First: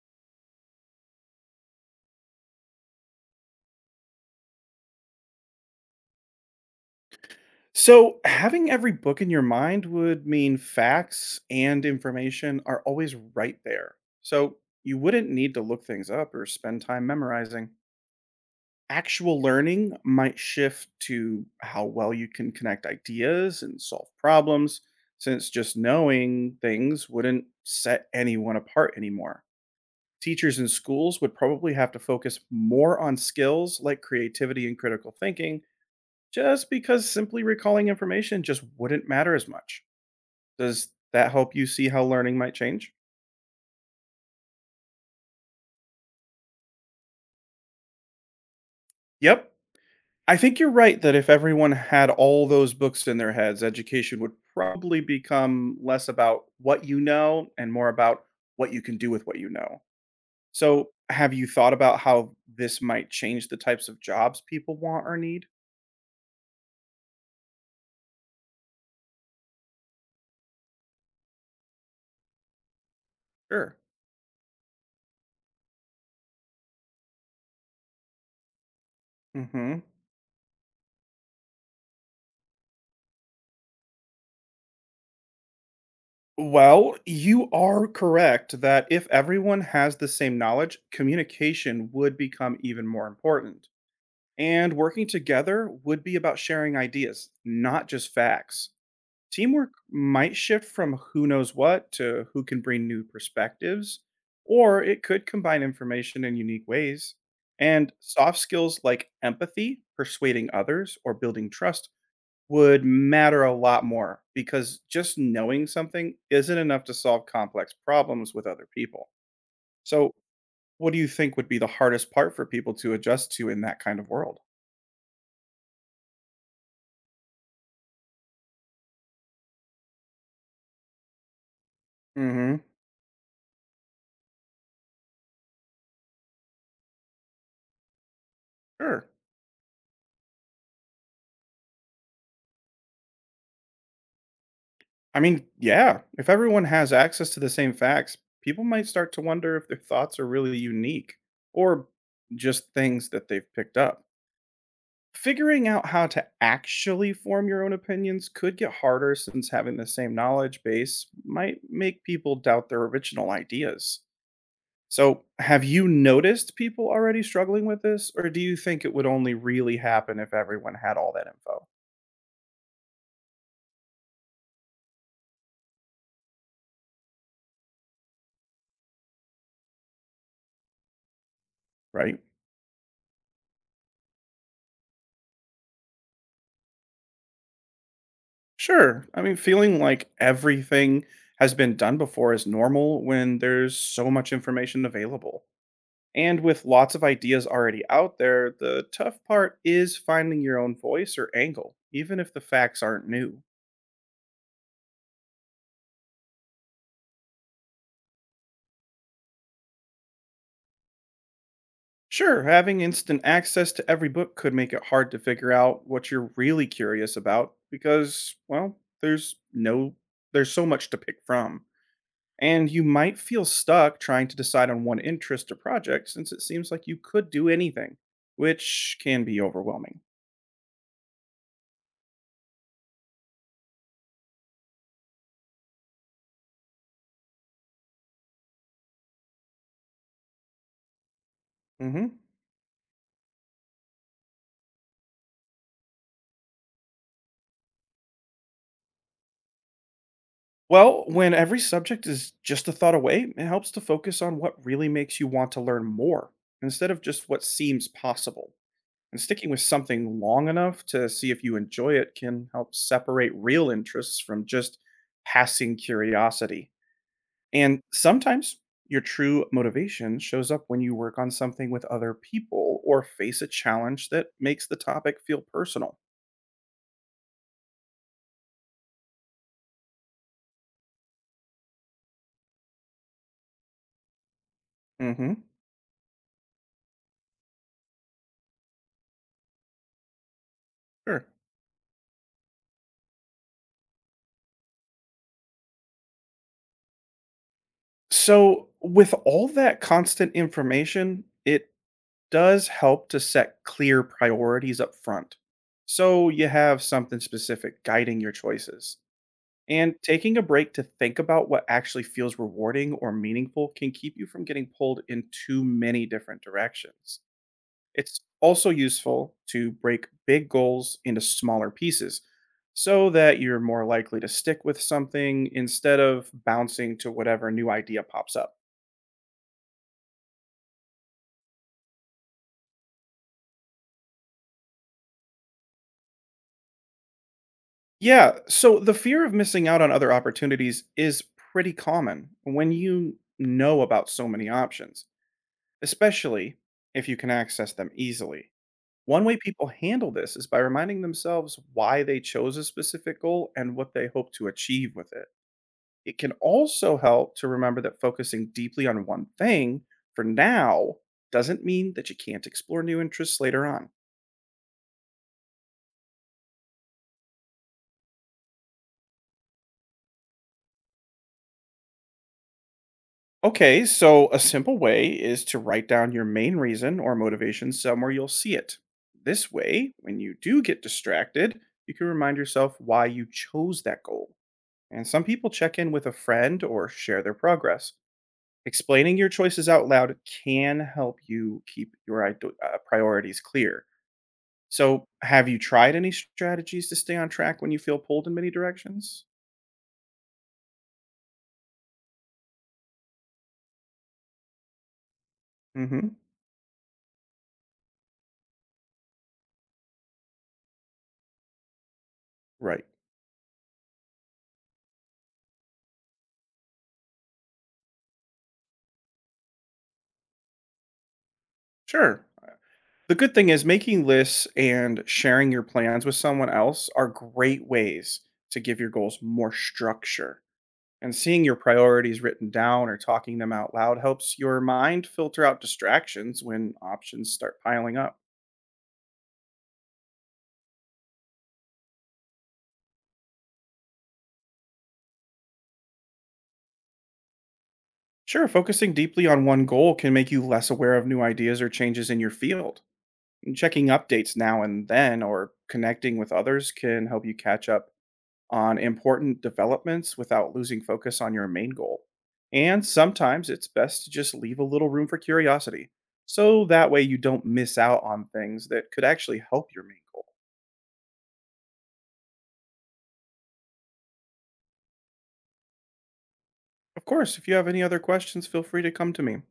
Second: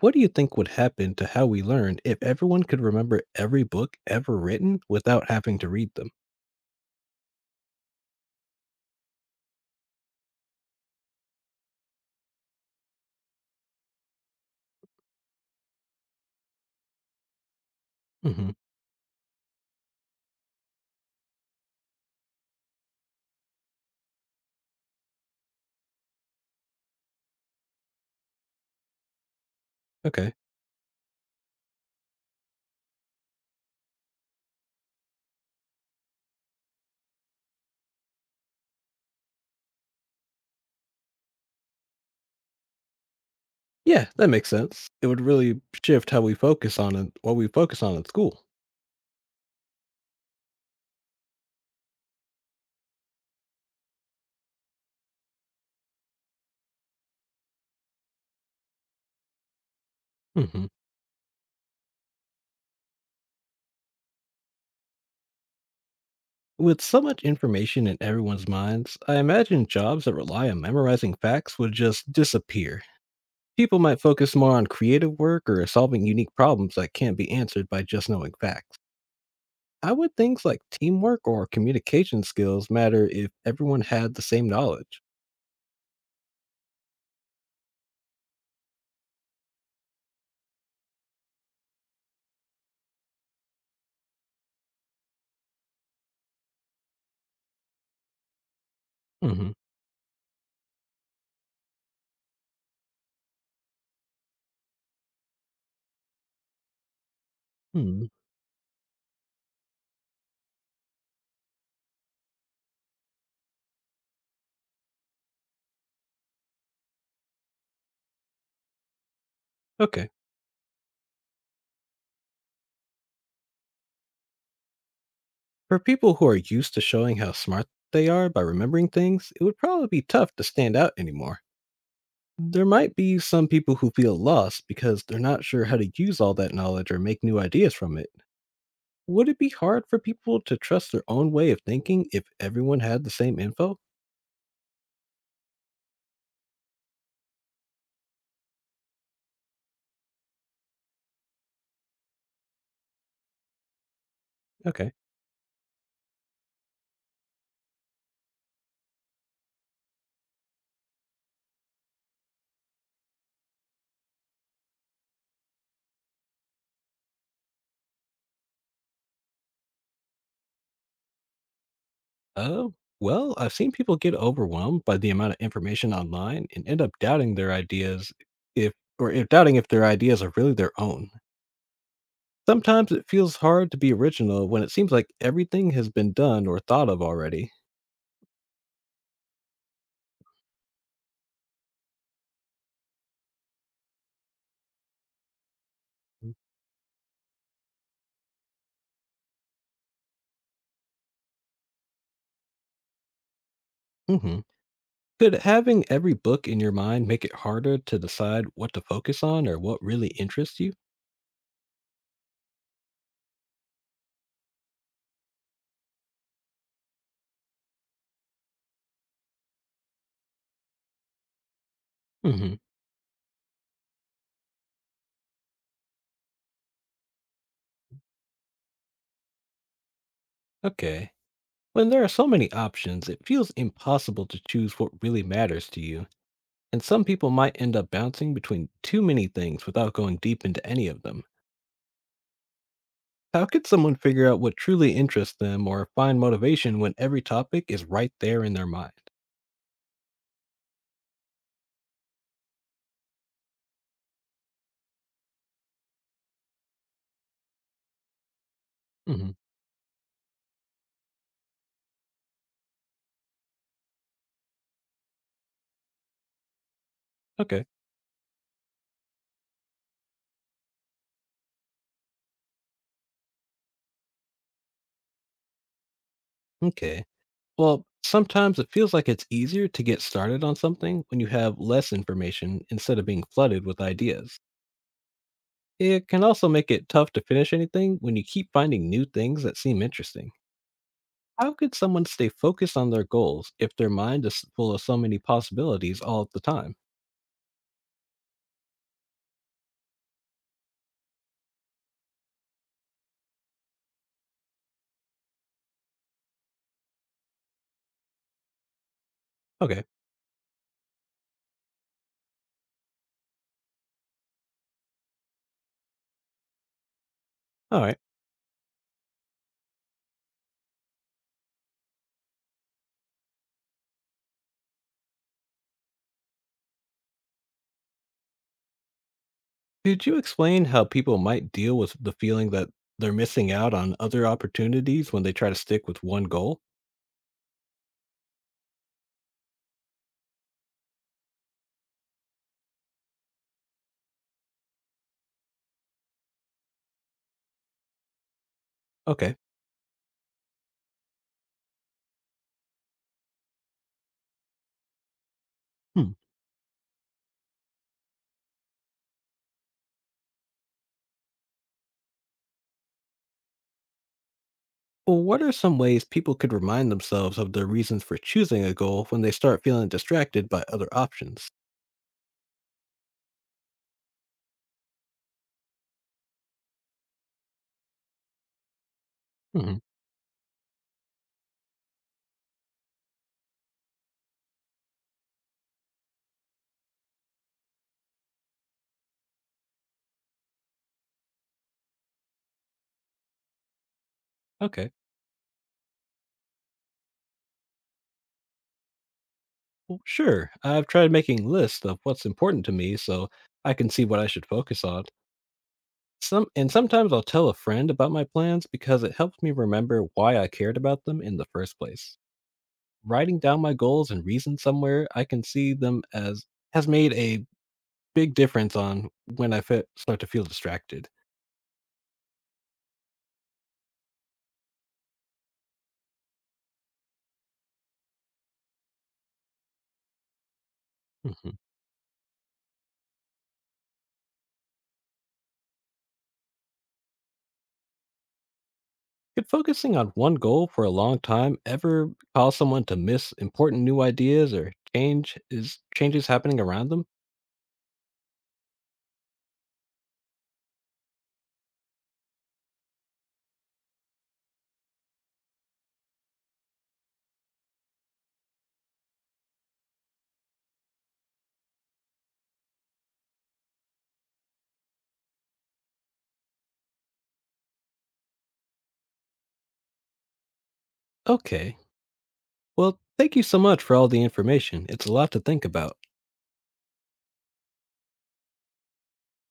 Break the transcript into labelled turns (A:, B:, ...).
A: What do you think would happen to how we learn if everyone could remember every book ever written without having to read them?
B: So, having every book in your mind would mean facts and information are always right there. So, you wouldn't need to look things up or spend time memorizing.
A: Hmm.
B: Actual learning might shift to how well you can connect ideas and solve problems, since just knowing things wouldn't set anyone apart anymore.
A: Okay.
B: Teachers in schools would probably have to focus more on skills like creativity and critical thinking just because simply recalling information just wouldn't matter as much. Does that help you see how learning might change?
A: Yeah, that makes sense. It would really shift how we focus on it, what we focus on in school.
B: Yep. I think you're right that if everyone had all those books in their heads, education would probably become less about what you know and more about what you can do with what you know.
A: Hmm.
B: So, have you thought about how this might change the types of jobs people want or need?
A: With so much information in everyone's minds, I imagine jobs that rely on memorizing facts would just disappear. People
B: Sure.
A: might focus more on creative work or solving unique problems that can't be answered by just knowing facts.
B: Mhm.
A: I would things like teamwork or communication skills matter if everyone had the same knowledge?
B: Well, you are correct that if everyone has the same knowledge, communication would become even more important. And working together would be about sharing ideas, not just facts.
A: Hmm.
B: Teamwork might shift from who knows what to who can bring new perspectives, or it could combine information in unique ways. And
A: Hmm.
B: soft skills like empathy, persuading others, or building trust would matter a lot more because just knowing something isn't enough to solve complex problems with other people.
A: Okay.
B: So, what do you think would be the hardest part for people to adjust to in that kind of world?
A: For people who are used to showing how smart they are by remembering things, it would probably be tough to stand out anymore.
B: Hmm.
A: There might be some people who feel lost because they're not sure how to use all that knowledge or make new ideas from it.
B: Sure.
A: Would it be hard for people to trust their own way of thinking if everyone had the same info?
B: I mean, yeah, if everyone has access to the same facts, people might start to wonder if their thoughts are really unique or just things that they've picked up.
A: Okay.
B: Figuring out how to actually form your own opinions could get harder since having the same knowledge base might make people doubt their original ideas. So, have you noticed people already struggling with this, or do you think it would only really happen if everyone had all that info?
A: Uh, well, I've seen people get overwhelmed by the amount of information online and end up doubting their ideas if doubting if their ideas are really their own.
B: Right?
A: Sometimes it feels hard to be original when it seems like everything has been done or thought of already.
B: Sure. I mean, feeling like everything has been done before is normal when there's so much information available.
A: Mm.
B: And with lots of ideas already out there, the tough part is finding your own voice or angle, even if the facts aren't new.
A: Mhm. Could having every book in your mind make it harder to decide what to focus on or what really interests you?
B: Sure, having instant access to every book could make it hard to figure out what you're really curious about because, well, there's no there's so much to pick from.
A: Hmm.
B: And you might feel stuck trying to decide on one interest or project since it seems like you could do anything, which can be overwhelming.
A: Okay. When there are so many options, it feels impossible to choose what really matters to you, and some people might end up bouncing between too many things without going deep into any of them.
B: Mhm.
A: How could someone figure out what truly interests them or find motivation when every topic is right there in their mind?
B: Well, when every subject is just a thought away, it helps to focus on what really makes you want to learn more instead of just what seems possible. And
A: Hmm.
B: sticking with something long enough to see if you enjoy it can help separate real interests from just passing curiosity.
A: Okay.
B: And sometimes your true motivation shows up when you work on something with other people or face a challenge that makes the topic feel personal.
A: Okay. Well, sometimes it feels like it's easier to get started on something when you have less information instead of being flooded with ideas.
B: Hmm.
A: It can also make it tough to finish anything when you keep finding new things that seem interesting.
B: Sure.
A: How could someone stay focused on their goals if their mind is full of so many possibilities all at the time?
B: So, with all that constant information, it does help to set clear priorities up front. So you have something specific guiding your choices.
A: Okay,
B: And taking a break to think about what actually feels rewarding or meaningful can keep you from getting pulled in too many different directions.
A: all right.
B: It's also useful to break big goals into smaller pieces so that you're more likely to stick with something instead of bouncing to whatever new idea pops up.
A: Could you explain how people might deal with the feeling that they're missing out on other opportunities when they try to stick with one goal?
B: Yeah, so the fear of missing out on other opportunities is pretty common when you know about so many options, especially if you can access them easily. One
A: Okay.
B: way people handle this is by reminding themselves why they chose a specific goal and what they hope to achieve with it.
A: Hmm.
B: It can also help to remember that focusing deeply on one thing for now doesn't mean that you can't explore new interests later on.
A: Well, what are some ways people could remind themselves of their reasons for choosing a goal when they start feeling distracted by other options?
B: Okay, so a simple way is to write down your main reason or motivation somewhere you'll see it. This
A: Hmm.
B: way, when you do get distracted, you can remind yourself why you chose that goal. And some people check in with a friend or share their progress. Explaining your choices out loud can help you keep your priorities clear.
A: Okay.
B: So, have you tried any strategies to stay on track when you feel pulled in many directions?
A: Well, sure. I've tried making lists of what's important to me so I can see what I should focus on.
B: Hmm.
A: Sometimes I'll tell a friend about my plans because it helps me remember why I cared about them in the first place.
B: Right.
A: Writing down my goals and reasons somewhere I can see them as has made a big difference on when I start to feel distracted.
B: Sure. The good thing is making lists and sharing your plans with someone else are great ways to give your goals more structure. And seeing your priorities written down or talking them out loud helps your mind filter out distractions when options start piling up.
A: Could focusing on one goal for a long time ever cause someone to miss important new ideas or changes happening around them?
B: Sure, focusing deeply on one goal can make you less aware of new ideas or changes in your field. And checking updates now and then or connecting with others can help you catch up on important developments without losing focus on your main goal. And sometimes it's best to just leave a little room for curiosity, so that way you don't miss out on things that could actually help your main goal.
A: Okay. Well, thank you so much for all the information. It's a lot to think about.
B: Of course, if you have any other questions, feel free to come to me.